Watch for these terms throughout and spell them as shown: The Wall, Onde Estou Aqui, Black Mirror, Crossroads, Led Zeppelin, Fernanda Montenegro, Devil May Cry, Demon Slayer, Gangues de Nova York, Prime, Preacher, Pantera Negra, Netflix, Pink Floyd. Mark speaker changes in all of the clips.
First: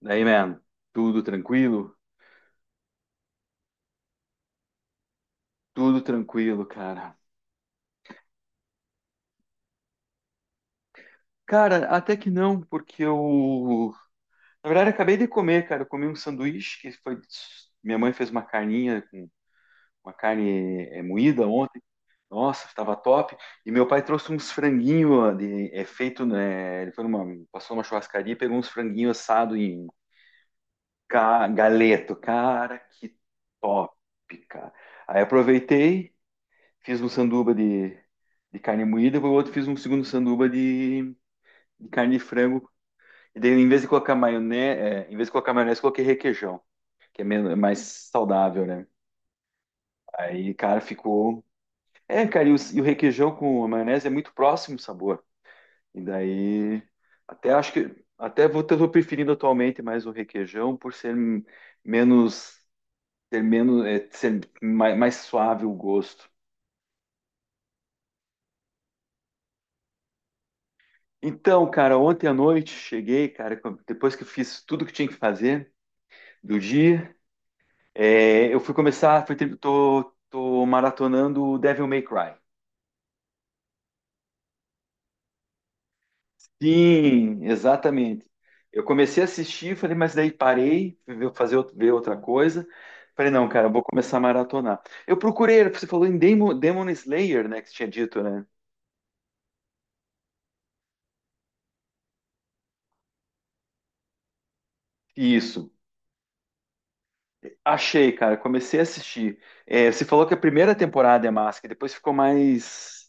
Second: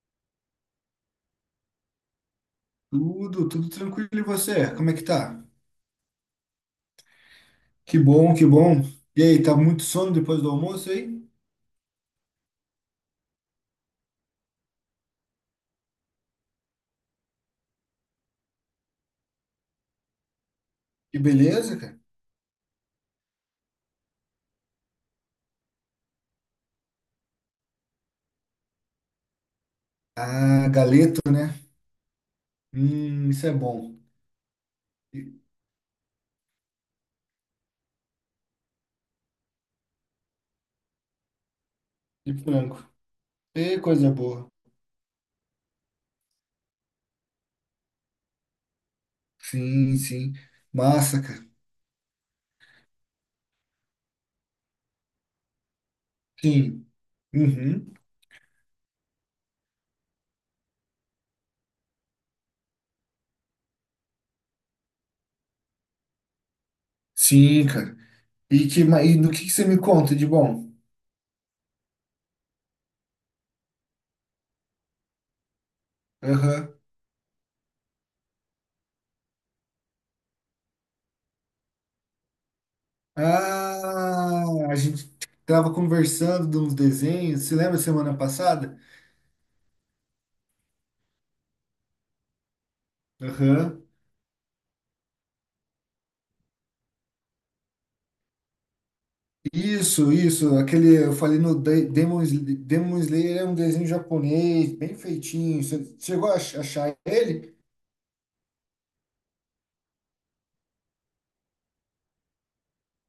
Speaker 1: Daí, man, tudo tranquilo?
Speaker 2: Tudo tranquilo. E você? Como é que tá?
Speaker 1: Tudo tranquilo, cara.
Speaker 2: Que bom, que bom. E aí, tá muito sono depois do almoço aí?
Speaker 1: Cara, até que não, porque eu. Na verdade, eu acabei de comer, cara. Eu comi um sanduíche que foi. Minha mãe fez uma carninha com uma carne
Speaker 2: Que
Speaker 1: moída
Speaker 2: beleza,
Speaker 1: ontem.
Speaker 2: cara.
Speaker 1: Nossa, estava top. E meu pai trouxe uns franguinhos de, é feito, né? Ele foi numa. Passou numa churrascaria e pegou uns franguinhos assados em
Speaker 2: Ah, galeto, né?
Speaker 1: galeto. Cara, que
Speaker 2: Isso é
Speaker 1: top,
Speaker 2: bom.
Speaker 1: cara.
Speaker 2: E,
Speaker 1: Aí aproveitei. Fiz um sanduba de carne moída, o outro fiz um segundo sanduba de carne de
Speaker 2: e
Speaker 1: frango.
Speaker 2: frango.
Speaker 1: E daí, em
Speaker 2: E
Speaker 1: vez de
Speaker 2: coisa
Speaker 1: colocar
Speaker 2: boa.
Speaker 1: maionese, coloquei requeijão, que é menos, é mais saudável, né?
Speaker 2: Sim, sim.
Speaker 1: Aí, cara,
Speaker 2: Massa,
Speaker 1: ficou.
Speaker 2: cara.
Speaker 1: É, cara, e o requeijão com a maionese é muito próximo o sabor. E daí,
Speaker 2: Sim.
Speaker 1: até acho
Speaker 2: Uhum.
Speaker 1: que. Até vou, tô preferindo atualmente mais o requeijão por ser menos. Ter menos, ser mais suave o gosto.
Speaker 2: Sim, cara. E do que você me conta de bom?
Speaker 1: Então, cara, ontem à noite cheguei, cara, depois que eu fiz tudo que tinha que fazer do
Speaker 2: Aham.
Speaker 1: dia, eu fui começar, tô maratonando o Devil May Cry.
Speaker 2: Ah, a gente tava conversando de uns desenhos.
Speaker 1: Sim,
Speaker 2: Você lembra semana
Speaker 1: exatamente.
Speaker 2: passada?
Speaker 1: Eu comecei a assistir, falei, mas daí parei, fazer, ver outra coisa. Falei, não, cara, eu vou
Speaker 2: Aham.
Speaker 1: começar a maratonar. Eu procurei, você falou em Demon Slayer, né, que você tinha dito, né?
Speaker 2: Isso, aquele, eu falei no Demon, Demon Slayer é um desenho japonês, bem feitinho.
Speaker 1: Isso.
Speaker 2: Você chegou a achar ele?
Speaker 1: Achei, cara, comecei a assistir. É, você falou que a primeira temporada é massa, que depois ficou mais,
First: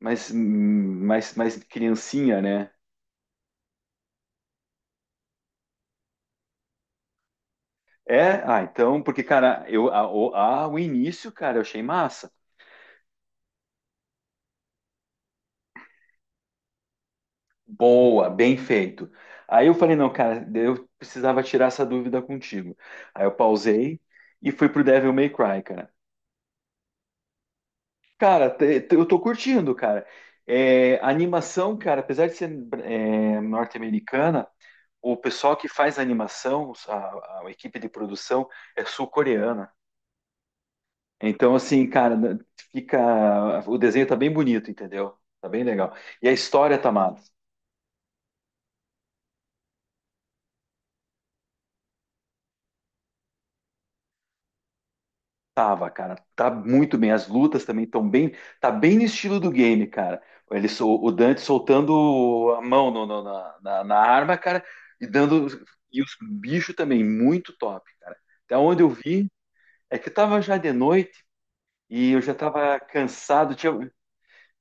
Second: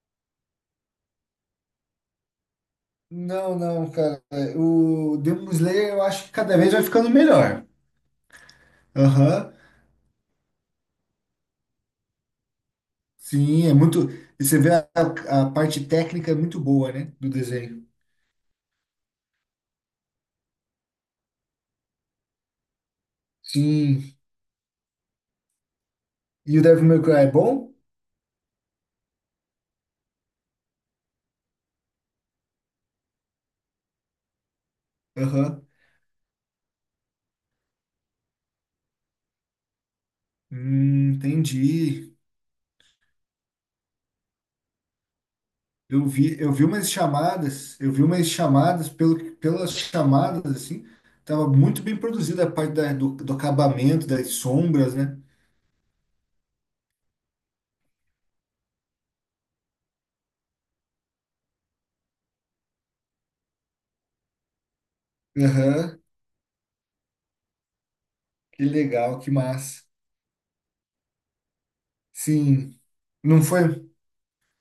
Speaker 1: mais, hum, mais, mais criancinha, né?
Speaker 2: Não, não, cara. O Demon Slayer eu acho que cada vez vai ficando melhor.
Speaker 1: É, ah, então, porque,
Speaker 2: Aham.
Speaker 1: cara, eu, a- o início, cara, eu achei massa.
Speaker 2: Sim, é muito. E você vê a parte técnica é muito boa, né? Do desenho.
Speaker 1: Boa, bem feito. Aí eu falei, não, cara, eu precisava tirar essa dúvida contigo. Aí eu pausei
Speaker 2: Sim.
Speaker 1: e fui pro Devil May Cry, cara.
Speaker 2: E o Devil May Cry é bom?
Speaker 1: Cara, eu tô curtindo, cara. É, a animação, cara, apesar de ser norte-americana, o pessoal
Speaker 2: Aham.
Speaker 1: que faz a animação, a equipe de produção, é sul-coreana. Então, assim, cara,
Speaker 2: Entendi.
Speaker 1: fica. O desenho tá bem bonito, entendeu? Tá bem legal.
Speaker 2: Eu
Speaker 1: E a
Speaker 2: vi, eu vi
Speaker 1: história
Speaker 2: umas
Speaker 1: tá massa.
Speaker 2: chamadas, eu vi umas chamadas, pelo, pelas chamadas, assim, tava muito bem produzida a parte do acabamento, das sombras, né?
Speaker 1: Tava, cara, tá muito bem. As lutas também estão bem, tá bem no estilo do game, cara. Ele, o Dante soltando a mão na arma, cara, e dando.
Speaker 2: Aham,
Speaker 1: E os bichos também, muito top, cara. Até
Speaker 2: que
Speaker 1: onde eu
Speaker 2: legal,
Speaker 1: vi,
Speaker 2: que massa.
Speaker 1: é que tava já de noite e eu já
Speaker 2: Sim,
Speaker 1: tava
Speaker 2: não
Speaker 1: cansado. Tinha,
Speaker 2: foi,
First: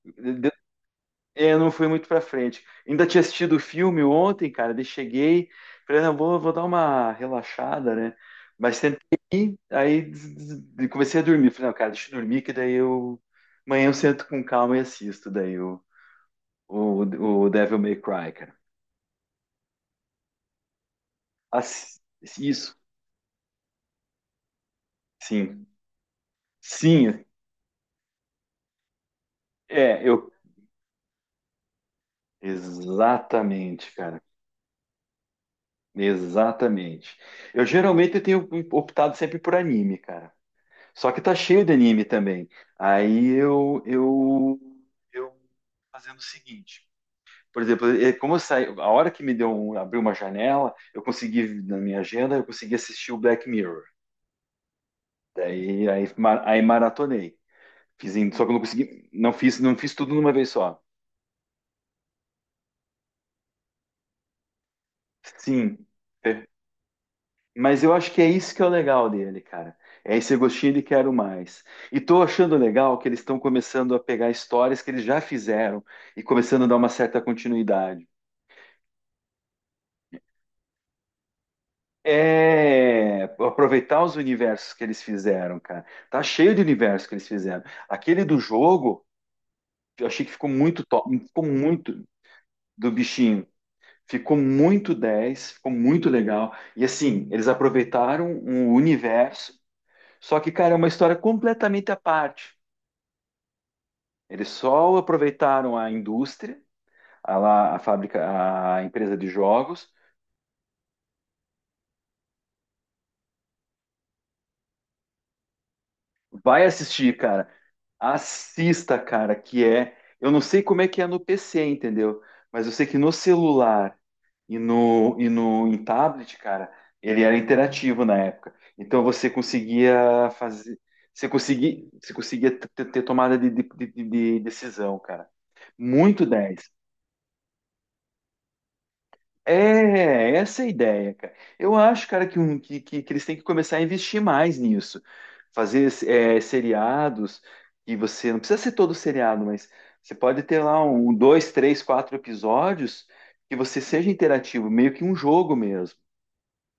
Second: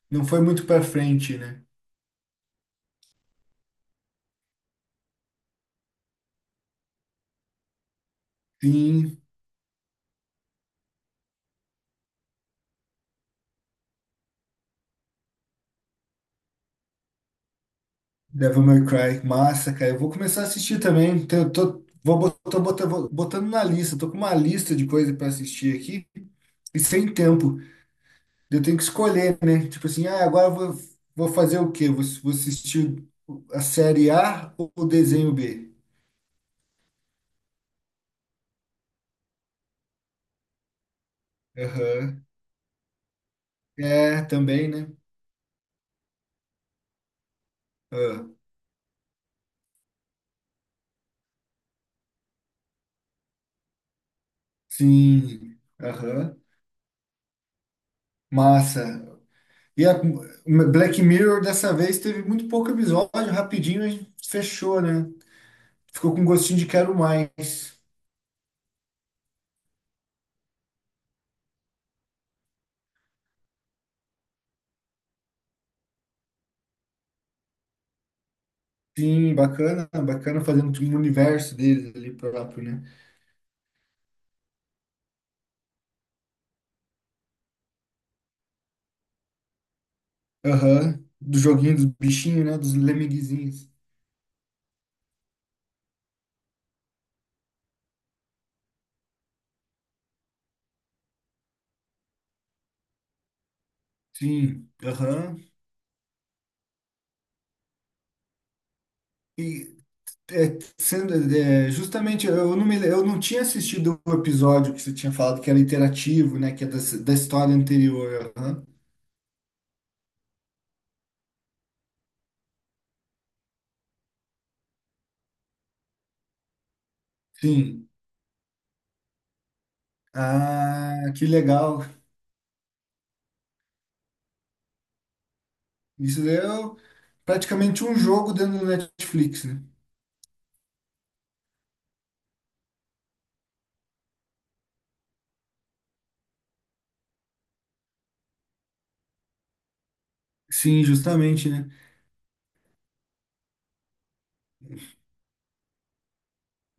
Speaker 2: não foi muito pra frente, né?
Speaker 1: não fui muito pra frente. Ainda tinha assistido o filme ontem, cara, daí cheguei, falei, não, vou dar uma relaxada, né? Mas
Speaker 2: Sim,
Speaker 1: sentei, aí comecei a dormir. Falei, não, cara, deixa eu dormir, que daí eu. Amanhã eu sento com calma e assisto daí o, o Devil May Cry, cara.
Speaker 2: Devil May Cry, massa, cara. Eu vou começar a assistir também. Então eu tô,
Speaker 1: Ass-
Speaker 2: vou, bot- tô
Speaker 1: Isso,
Speaker 2: botando, vou botando na lista, tô com uma lista de coisas pra
Speaker 1: sim.
Speaker 2: assistir aqui e sem
Speaker 1: Sim,
Speaker 2: tempo. Eu tenho que escolher, né? Tipo
Speaker 1: é,
Speaker 2: assim, ah,
Speaker 1: eu.
Speaker 2: agora eu vou fazer o quê? Vou assistir a
Speaker 1: Exatamente,
Speaker 2: série
Speaker 1: cara.
Speaker 2: A ou o desenho B?
Speaker 1: Exatamente. Eu geralmente eu tenho optado sempre por anime, cara. Só que tá cheio de anime
Speaker 2: Aham.
Speaker 1: também. Aí
Speaker 2: É, também, né?
Speaker 1: eu fazendo o seguinte. Por exemplo,
Speaker 2: Ah,
Speaker 1: como eu saí, a hora que me deu um, abriu uma janela, eu consegui na minha agenda, eu consegui assistir o Black Mirror.
Speaker 2: sim.
Speaker 1: Daí aí,
Speaker 2: Aham.
Speaker 1: aí maratonei. Fiz, só que eu não
Speaker 2: Massa.
Speaker 1: consegui, não
Speaker 2: E a
Speaker 1: fiz tudo numa vez só.
Speaker 2: Black Mirror dessa vez teve muito pouco episódio, rapidinho a gente fechou, né?
Speaker 1: Sim.
Speaker 2: Ficou com gostinho de quero mais.
Speaker 1: Mas eu acho que é isso que é o legal dele, cara. É esse gostinho de quero mais. E tô achando legal que eles estão começando a pegar histórias que eles já fizeram e começando a dar uma certa continuidade.
Speaker 2: Sim, bacana, bacana fazendo tipo um universo deles ali próprio, né?
Speaker 1: É aproveitar os universos que eles fizeram, cara. Tá cheio de universos que eles fizeram. Aquele do jogo, eu achei que ficou muito
Speaker 2: Aham.
Speaker 1: top,
Speaker 2: Do
Speaker 1: ficou
Speaker 2: joguinho dos
Speaker 1: muito
Speaker 2: bichinhos, né? Dos
Speaker 1: do bichinho.
Speaker 2: lemeguizinhos.
Speaker 1: Ficou muito 10, ficou muito legal. E assim, eles aproveitaram um universo, só que, cara, é uma história completamente à parte. Eles
Speaker 2: Sim,
Speaker 1: só
Speaker 2: aham.
Speaker 1: aproveitaram a indústria, a fábrica, a empresa de
Speaker 2: E
Speaker 1: jogos.
Speaker 2: é, sendo, é, justamente eu não me, eu não tinha assistido o episódio que você tinha falado que era interativo, né? Que
Speaker 1: Vai
Speaker 2: é da
Speaker 1: assistir, cara.
Speaker 2: história anterior. Aham.
Speaker 1: Assista, cara, que é. Eu não sei como é que é no PC, entendeu? Mas eu sei que no celular e no em tablet, cara, ele era
Speaker 2: Sim.
Speaker 1: interativo na época. Então você conseguia fazer.
Speaker 2: Ah, que legal.
Speaker 1: Você conseguia ter tomada de decisão, cara. Muito
Speaker 2: Isso é
Speaker 1: 10.
Speaker 2: o- Praticamente um jogo dentro do Netflix, né?
Speaker 1: É, essa é a ideia, cara. Eu acho, cara, que eles têm que começar a investir mais nisso. Fazer seriados e você não precisa ser todo seriado, mas você pode ter lá
Speaker 2: Sim,
Speaker 1: um,
Speaker 2: justamente,
Speaker 1: dois,
Speaker 2: né?
Speaker 1: três, quatro episódios que você seja interativo, meio que um jogo mesmo.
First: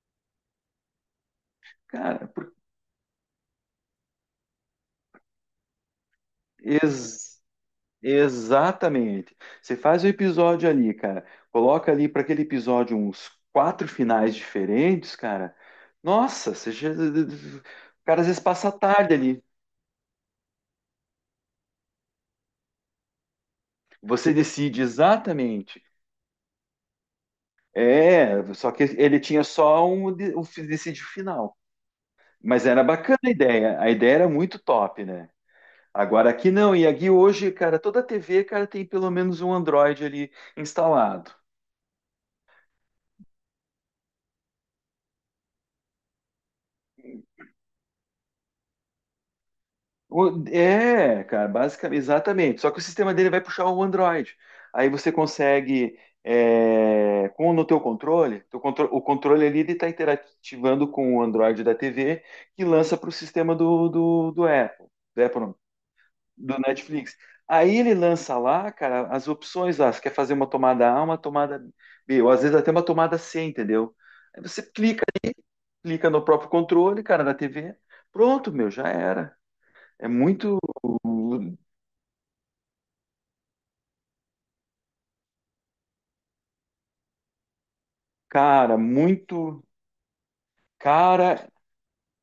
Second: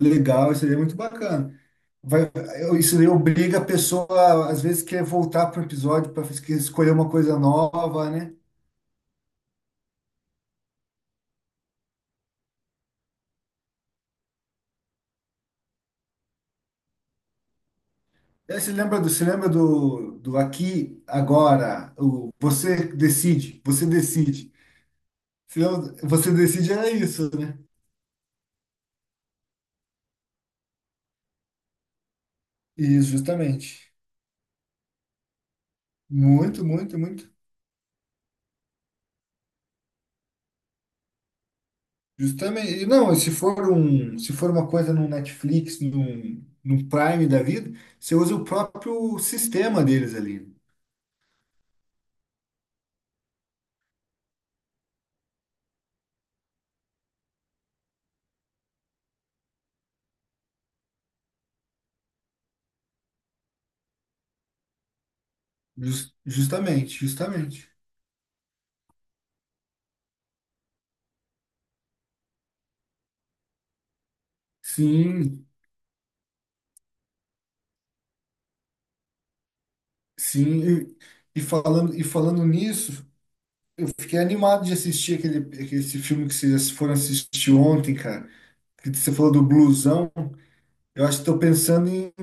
Speaker 2: Legal, isso aí é muito bacana.
Speaker 1: Cara,
Speaker 2: Vai, isso aí obriga a pessoa, às vezes, quer voltar para o episódio para escolher uma coisa nova, né?
Speaker 1: Exatamente. Você faz o episódio ali, cara. Coloca ali para aquele episódio uns quatro finais diferentes, cara. Nossa, você já. O cara às vezes
Speaker 2: Eh,
Speaker 1: passa a
Speaker 2: você lembra do,
Speaker 1: tarde ali.
Speaker 2: do aqui, agora, o você decide, você
Speaker 1: Você
Speaker 2: decide.
Speaker 1: decide exatamente.
Speaker 2: Você decide era isso, né?
Speaker 1: É, só que ele tinha só um, decide o final. Mas era
Speaker 2: Isso,
Speaker 1: bacana a ideia. A
Speaker 2: justamente.
Speaker 1: ideia era muito top, né? Agora aqui
Speaker 2: Muito,
Speaker 1: não. E
Speaker 2: muito,
Speaker 1: aqui
Speaker 2: muito.
Speaker 1: hoje, cara, toda TV, cara, tem pelo menos um Android ali instalado.
Speaker 2: Justamente. E não, se for um, se for uma coisa no Netflix, num Prime da vida, você usa o próprio sistema deles ali.
Speaker 1: É, cara, basicamente, exatamente. Só que o sistema dele vai puxar o Android. Aí você consegue, com no teu controle, o controle ali ele está interativando com o Android da TV que lança para o sistema do Apple não, do
Speaker 2: Justamente,
Speaker 1: Netflix.
Speaker 2: justamente.
Speaker 1: Aí ele lança lá, cara, as opções lá. Você quer fazer uma tomada A, uma tomada B, ou às vezes até uma tomada C, entendeu? Aí você
Speaker 2: Sim,
Speaker 1: clica no próprio controle, cara, da TV. Pronto, meu, já era. É muito.
Speaker 2: sim. E falando nisso. Eu fiquei animado de assistir esse filme que vocês foram assistir ontem, cara.
Speaker 1: Cara,
Speaker 2: Que você falou do
Speaker 1: muito.
Speaker 2: blusão. Eu acho que estou
Speaker 1: Cara,
Speaker 2: pensando em,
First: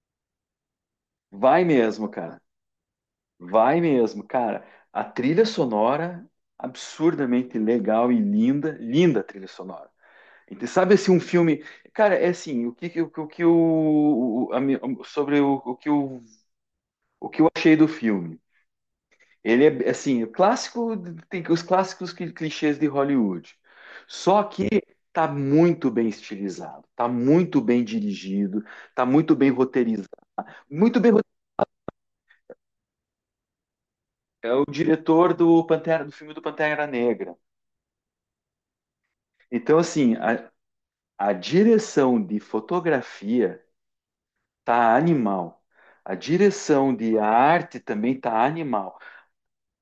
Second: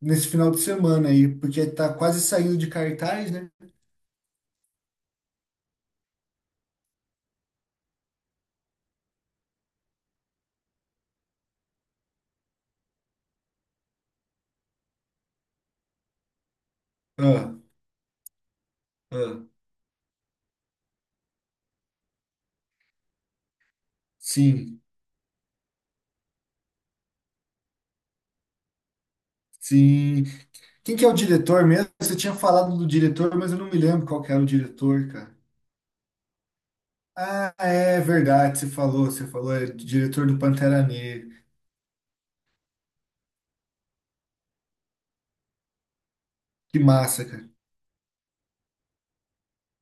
Speaker 2: nesse final de semana aí,
Speaker 1: vai
Speaker 2: porque tá
Speaker 1: mesmo,
Speaker 2: quase
Speaker 1: cara.
Speaker 2: saindo de cartaz, né?
Speaker 1: Vai mesmo, cara. A trilha sonora, absurdamente legal e linda. Linda a trilha sonora. Então, sabe assim, um filme. Cara, é assim, o que, o, que- o que o. a mi- sobre o que eu
Speaker 2: Ah,
Speaker 1: achei do filme.
Speaker 2: ah,
Speaker 1: Ele é assim, o clássico, tem os clássicos clichês de Hollywood. Só que
Speaker 2: sim,
Speaker 1: tá muito bem estilizado, tá muito bem dirigido, tá muito bem roteirizado.
Speaker 2: sim. Quem
Speaker 1: Muito
Speaker 2: que é
Speaker 1: bem
Speaker 2: o diretor mesmo? Você tinha falado do diretor, mas eu não me lembro qual que era o
Speaker 1: é o
Speaker 2: diretor,
Speaker 1: diretor
Speaker 2: cara.
Speaker 1: do Pantera, do filme do Pantera Negra.
Speaker 2: Ah, é verdade, é
Speaker 1: Então, assim,
Speaker 2: diretor do Pantera Negra.
Speaker 1: a direção de fotografia tá animal. A
Speaker 2: Que
Speaker 1: direção de
Speaker 2: massa, cara.
Speaker 1: arte também tá animal.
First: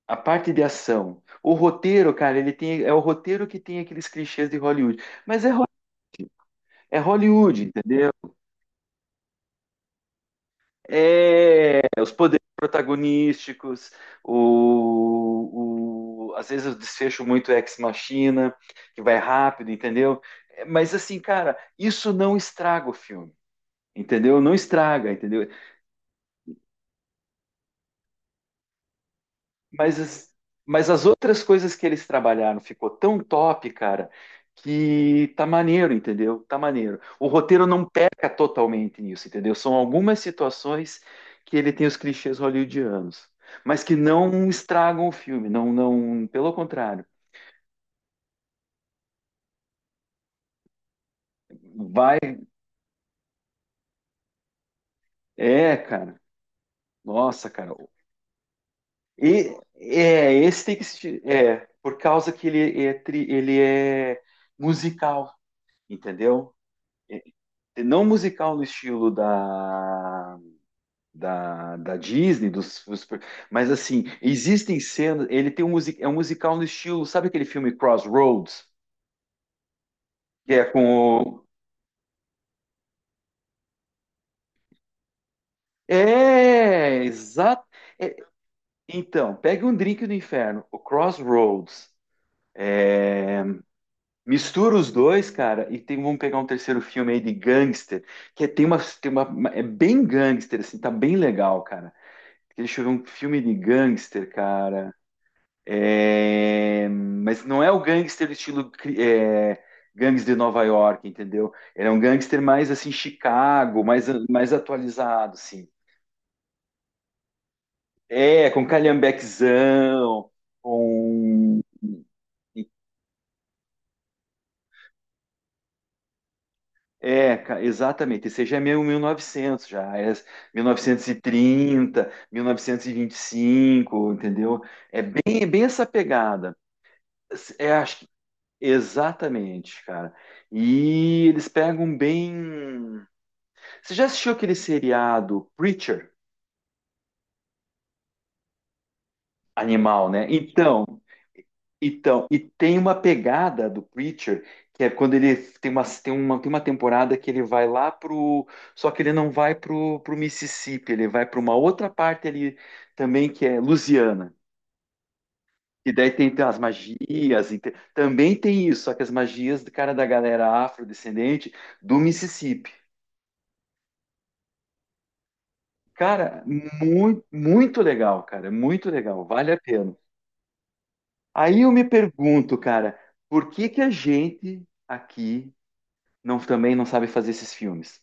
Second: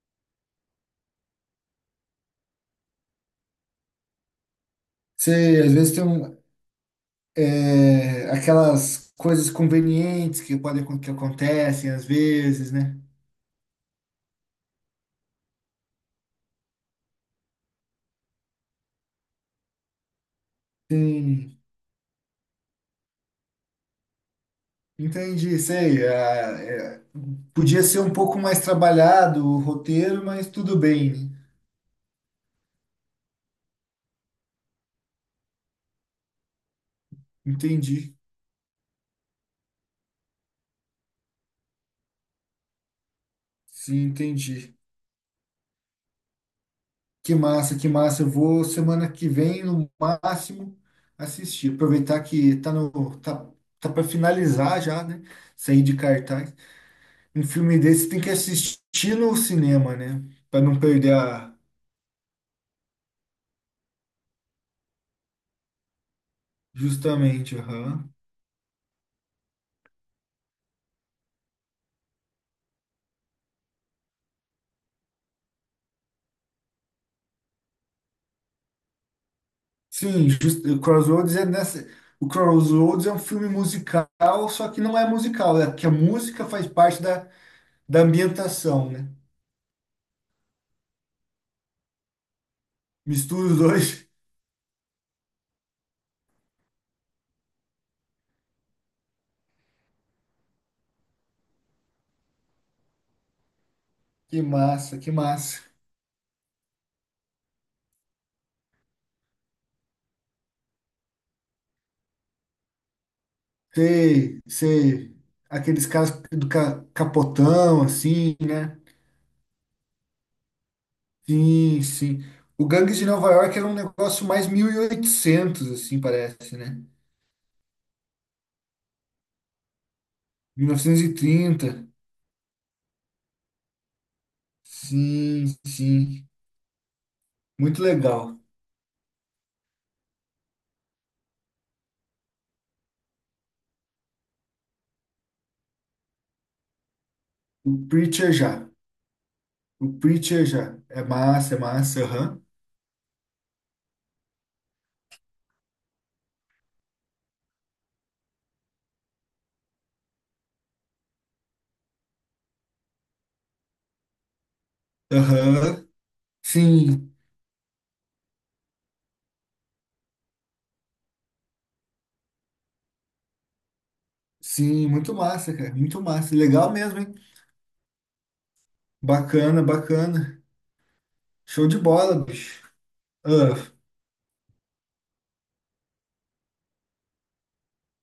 Speaker 1: A parte de ação. O roteiro, cara, ele tem, é o roteiro que tem aqueles clichês de Hollywood. Mas é,
Speaker 2: Você, às vezes tem um,
Speaker 1: É Hollywood, entendeu?
Speaker 2: é, aquelas coisas convenientes que podem que
Speaker 1: É,
Speaker 2: acontecem às
Speaker 1: os poderes
Speaker 2: vezes, né?
Speaker 1: protagonísticos, às vezes o desfecho muito ex-machina, que vai rápido, entendeu? É, mas assim, cara,
Speaker 2: Sim,
Speaker 1: isso não estraga o filme, entendeu? Não estraga, entendeu?
Speaker 2: entendi, sei. Ah, é, podia ser um pouco mais trabalhado o
Speaker 1: Mas
Speaker 2: roteiro,
Speaker 1: as,
Speaker 2: mas tudo
Speaker 1: mas as
Speaker 2: bem, né?
Speaker 1: outras coisas que eles trabalharam ficou tão top, cara, que tá maneiro, entendeu? Tá maneiro. O roteiro não
Speaker 2: Entendi.
Speaker 1: peca totalmente nisso, entendeu? São algumas situações que ele tem os clichês hollywoodianos, mas que
Speaker 2: Sim,
Speaker 1: não
Speaker 2: entendi.
Speaker 1: estragam o filme, não, não, pelo contrário.
Speaker 2: Que massa, que massa. Eu vou semana que vem, no máximo, assistir.
Speaker 1: Vai,
Speaker 2: Aproveitar que tá no tá, tá para finalizar já, né?
Speaker 1: é,
Speaker 2: Sair de
Speaker 1: cara.
Speaker 2: cartaz. Um
Speaker 1: Nossa, cara.
Speaker 2: filme desse tem que assistir no
Speaker 1: E
Speaker 2: cinema, né?
Speaker 1: é,
Speaker 2: Para
Speaker 1: esse tem
Speaker 2: não
Speaker 1: que
Speaker 2: perder
Speaker 1: assistir,
Speaker 2: a.
Speaker 1: por causa que ele é musical, entendeu?
Speaker 2: Justamente,
Speaker 1: Não
Speaker 2: aham.
Speaker 1: musical no estilo da, da Disney, mas assim, existem cenas. Ele tem é um musical no estilo, sabe aquele filme Crossroads?
Speaker 2: Sim,
Speaker 1: Que é
Speaker 2: just, o
Speaker 1: com
Speaker 2: Crossroads
Speaker 1: o.
Speaker 2: é nessa. O Crossroads é um filme musical, só que não é musical, é que a música faz parte
Speaker 1: É, exato.
Speaker 2: da
Speaker 1: É,
Speaker 2: ambientação, né?
Speaker 1: então, pegue um drink do inferno, o Crossroads. É,
Speaker 2: Mistura os dois.
Speaker 1: mistura os dois, cara, e tem, vamos pegar um terceiro filme aí de gangster, que é, é bem gangster, assim, tá bem legal, cara. Deixa eu ver um filme de gangster,
Speaker 2: Que
Speaker 1: cara.
Speaker 2: massa, que massa.
Speaker 1: É, mas não é o gangster estilo gangster de Nova York, entendeu? Ele é um gangster mais assim Chicago,
Speaker 2: Sei,
Speaker 1: mais
Speaker 2: sei.
Speaker 1: atualizado, assim.
Speaker 2: Aqueles caras do capotão, assim,
Speaker 1: É, com
Speaker 2: né?
Speaker 1: calhambequezão, com
Speaker 2: Sim, sim. O Gangues de Nova York era um negócio mais 1800 assim, parece, né?
Speaker 1: exatamente. Esse já é meio 1900 já, é
Speaker 2: 1930.
Speaker 1: 1930, 1925, entendeu? É
Speaker 2: Sim,
Speaker 1: bem essa
Speaker 2: sim.
Speaker 1: pegada. É,
Speaker 2: Muito legal.
Speaker 1: exatamente, cara. E eles pegam bem. Você já assistiu aquele seriado Preacher?
Speaker 2: O Preacher já. O
Speaker 1: Animal, né?
Speaker 2: Preacher já. É massa, é massa.
Speaker 1: Então, e
Speaker 2: Aham.
Speaker 1: tem uma pegada do Preacher que é quando ele tem tem uma temporada que ele vai lá pro. Só que ele não vai pro Mississippi, ele vai para uma outra parte ali também que é Louisiana.
Speaker 2: Aham.
Speaker 1: E daí tem as
Speaker 2: Sim,
Speaker 1: magias, e também tem isso, só que as magias do cara da galera afrodescendente do Mississippi.
Speaker 2: sim. Muito massa, cara. Muito massa.
Speaker 1: Cara,
Speaker 2: Legal mesmo, hein?
Speaker 1: muito, muito legal, cara, muito legal, vale a
Speaker 2: Bacana,
Speaker 1: pena.
Speaker 2: bacana.
Speaker 1: Aí
Speaker 2: Show
Speaker 1: eu
Speaker 2: de
Speaker 1: me
Speaker 2: bola,
Speaker 1: pergunto,
Speaker 2: bicho.
Speaker 1: cara, por
Speaker 2: Ah,
Speaker 1: que que a gente aqui não também não sabe fazer esses filmes?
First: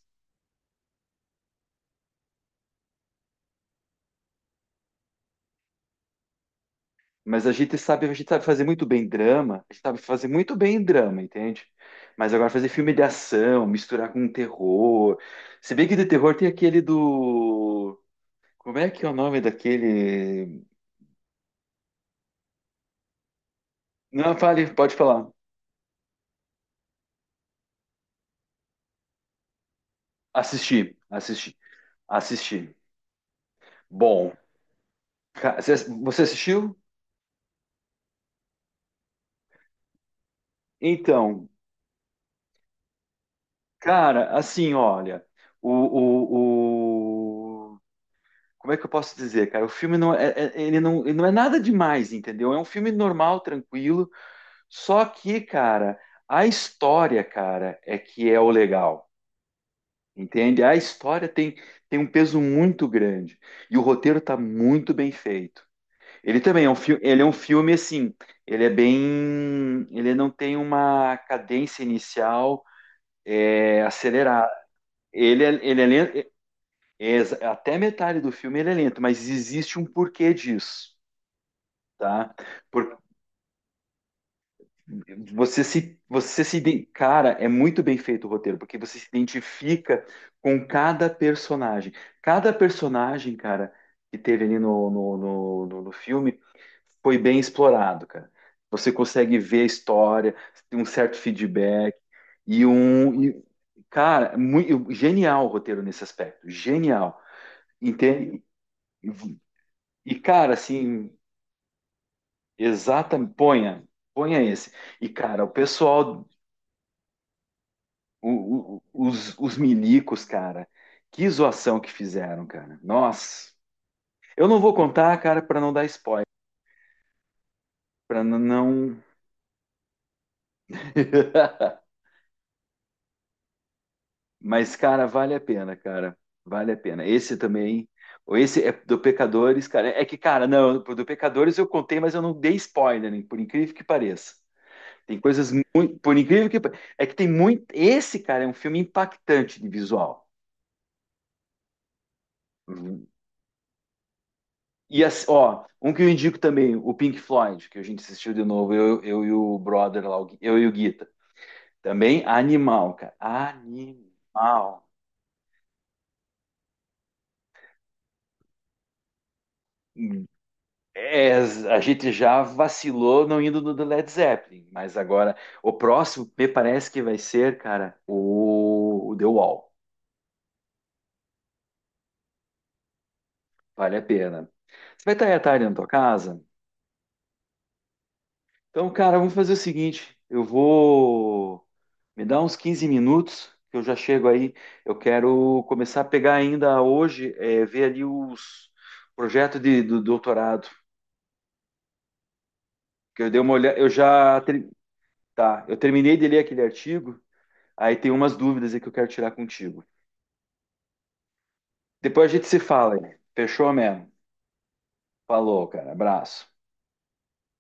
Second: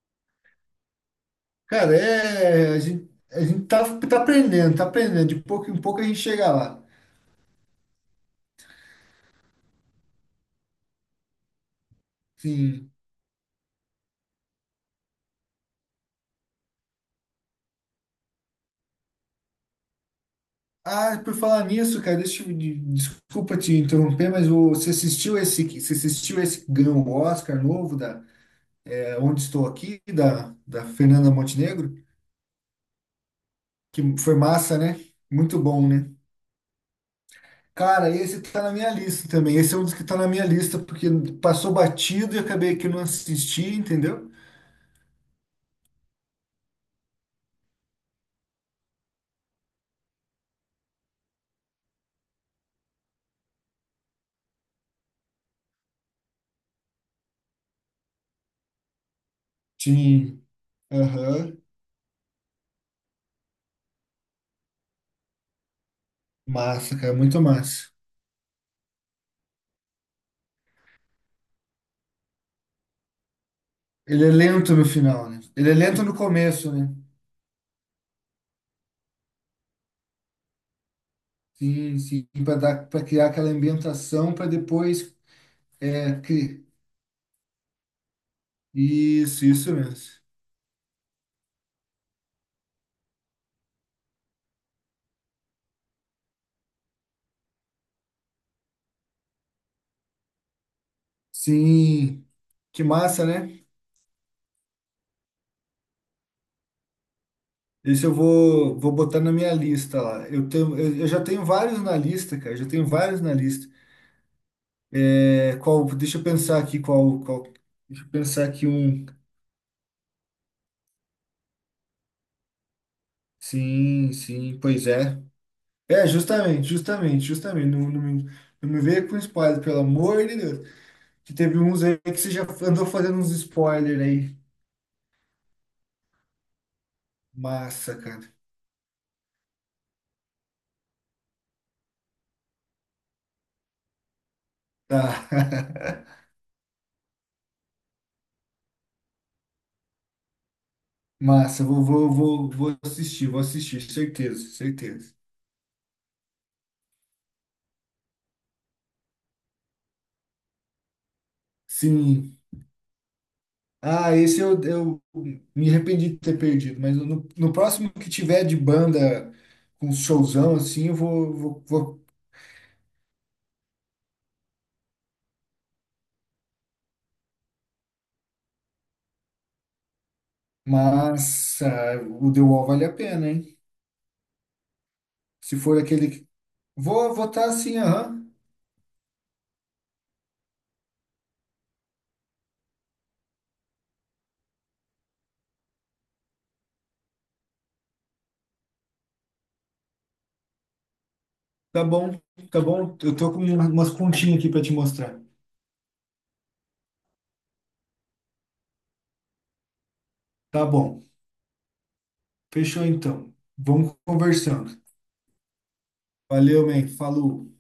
Speaker 2: cara, é. A gente tá, tá aprendendo, tá aprendendo. De pouco em pouco a gente chega lá.
Speaker 1: Mas a gente sabe fazer muito bem drama, a gente sabe fazer muito bem drama, entende? Mas agora fazer filme
Speaker 2: Sim.
Speaker 1: de ação, misturar com terror. Se bem que de terror tem aquele do. Como é que é o nome daquele?
Speaker 2: Ah, por falar nisso, cara, deixa eu, desculpa te interromper,
Speaker 1: Não,
Speaker 2: mas
Speaker 1: fale, pode falar.
Speaker 2: você assistiu esse que ganhou o Oscar novo da é, Onde Estou Aqui, da
Speaker 1: Assisti,
Speaker 2: Fernanda
Speaker 1: assisti,
Speaker 2: Montenegro?
Speaker 1: assisti.
Speaker 2: Que
Speaker 1: Bom,
Speaker 2: foi massa, né?
Speaker 1: ca-
Speaker 2: Muito
Speaker 1: você
Speaker 2: bom, né?
Speaker 1: você assistiu?
Speaker 2: Cara, esse tá na minha lista também. Esse é um dos que tá na minha lista, porque
Speaker 1: Então,
Speaker 2: passou batido e acabei que não assisti,
Speaker 1: Cara,
Speaker 2: entendeu?
Speaker 1: assim, olha, o, o, o- como é que eu posso dizer, cara? O filme não é, ele não é nada demais, entendeu? É um filme normal, tranquilo. Só que, cara, a história, cara, é que é o legal,
Speaker 2: Sim.
Speaker 1: entende? A história
Speaker 2: Aham.
Speaker 1: tem um peso muito grande e o roteiro tá muito bem feito. Ele também é um
Speaker 2: Massa,
Speaker 1: filme,
Speaker 2: cara,
Speaker 1: ele é um
Speaker 2: muito
Speaker 1: filme
Speaker 2: massa.
Speaker 1: assim, ele é bem, ele não tem uma cadência inicial
Speaker 2: Ele é
Speaker 1: acelerada.
Speaker 2: lento no final, né? Ele é
Speaker 1: Ele é
Speaker 2: lento
Speaker 1: lento,
Speaker 2: no começo, né?
Speaker 1: É Até metade do filme ele é lento, mas existe um porquê disso,
Speaker 2: Sim, sim,
Speaker 1: tá?
Speaker 2: para dar,
Speaker 1: Por-
Speaker 2: para criar aquela ambientação para depois
Speaker 1: Você se,
Speaker 2: é, cri...
Speaker 1: cara, é muito bem feito o roteiro, porque você se
Speaker 2: Isso mesmo.
Speaker 1: identifica com cada personagem. Cada personagem, cara, que teve ali no filme foi bem explorado, cara. Você consegue ver a história, tem um certo feedback
Speaker 2: Sim,
Speaker 1: e
Speaker 2: que
Speaker 1: um,
Speaker 2: massa,
Speaker 1: e-
Speaker 2: né?
Speaker 1: cara, muito, genial o roteiro nesse aspecto, genial.
Speaker 2: Isso eu
Speaker 1: Entende?
Speaker 2: vou, vou botar na minha lista
Speaker 1: E,
Speaker 2: lá. Eu
Speaker 1: cara,
Speaker 2: tenho, eu, eu
Speaker 1: assim,
Speaker 2: já tenho vários na lista, cara. Já tenho vários na
Speaker 1: exatamente,
Speaker 2: lista.
Speaker 1: ponha esse. E, cara, o
Speaker 2: É, qual, deixa eu
Speaker 1: pessoal,
Speaker 2: pensar aqui qual, qual. Deixa eu pensar aqui um.
Speaker 1: os milicos, cara, que zoação que fizeram, cara. Nossa,
Speaker 2: Sim,
Speaker 1: eu
Speaker 2: sim,
Speaker 1: não vou
Speaker 2: pois
Speaker 1: contar,
Speaker 2: é.
Speaker 1: cara, pra não dar
Speaker 2: É,
Speaker 1: spoiler,
Speaker 2: justamente, justamente, justamente. Não me
Speaker 1: não.
Speaker 2: veio com spoiler, pelo amor de Deus. Que teve uns aí que você já andou fazendo uns spoiler aí.
Speaker 1: Mas, cara, vale a pena, cara, vale a pena. Esse também,
Speaker 2: Massa, cara.
Speaker 1: ou esse é do Pecadores, cara. É que, cara, não, do Pecadores eu contei, mas eu não dei spoiler, hein, por incrível que pareça. Tem
Speaker 2: Tá.
Speaker 1: coisas muito. Por incrível que. É que tem muito. Esse, cara, é um filme impactante de visual.
Speaker 2: Massa, vou
Speaker 1: Uhum.
Speaker 2: assistir, vou assistir, certeza,
Speaker 1: E,
Speaker 2: certeza.
Speaker 1: assim, ó, um que eu indico também, o Pink Floyd, que a gente assistiu de novo, eu e o brother lá, o eu e o Guita. Também
Speaker 2: Sim,
Speaker 1: animal, cara.
Speaker 2: ah, esse eu,
Speaker 1: Animal.
Speaker 2: eu me arrependi de ter perdido, mas no próximo que tiver de banda com showzão assim, eu
Speaker 1: É, a
Speaker 2: vou.
Speaker 1: gente já vacilou não indo no do Led Zeppelin, mas agora o próximo me parece que vai ser, cara, o The Wall.
Speaker 2: Mas ah, o The Wall vale a pena, hein?
Speaker 1: Vale a pena. Você vai estar aí à
Speaker 2: Se
Speaker 1: tarde na
Speaker 2: for
Speaker 1: tua
Speaker 2: aquele. Que.
Speaker 1: casa?
Speaker 2: Vou votar assim, aham.
Speaker 1: Então, cara, vamos fazer o seguinte: eu vou me dar uns 15 minutos, que eu já chego aí. Eu quero começar a pegar ainda hoje, ver ali os projetos do doutorado.
Speaker 2: Tá bom, tá bom. Eu
Speaker 1: Que eu
Speaker 2: tô
Speaker 1: dei
Speaker 2: com
Speaker 1: uma olhada, eu
Speaker 2: umas continhas
Speaker 1: já
Speaker 2: aqui pra te mostrar.
Speaker 1: tá, eu terminei de ler aquele artigo, aí tem umas dúvidas aí que eu quero tirar contigo.
Speaker 2: Tá bom.
Speaker 1: Depois a gente se
Speaker 2: Fechou
Speaker 1: fala aí.
Speaker 2: então.
Speaker 1: Fechou
Speaker 2: Vamos
Speaker 1: mesmo?
Speaker 2: conversando.
Speaker 1: Falou, cara. Abraço.
Speaker 2: Valeu, man. Falou.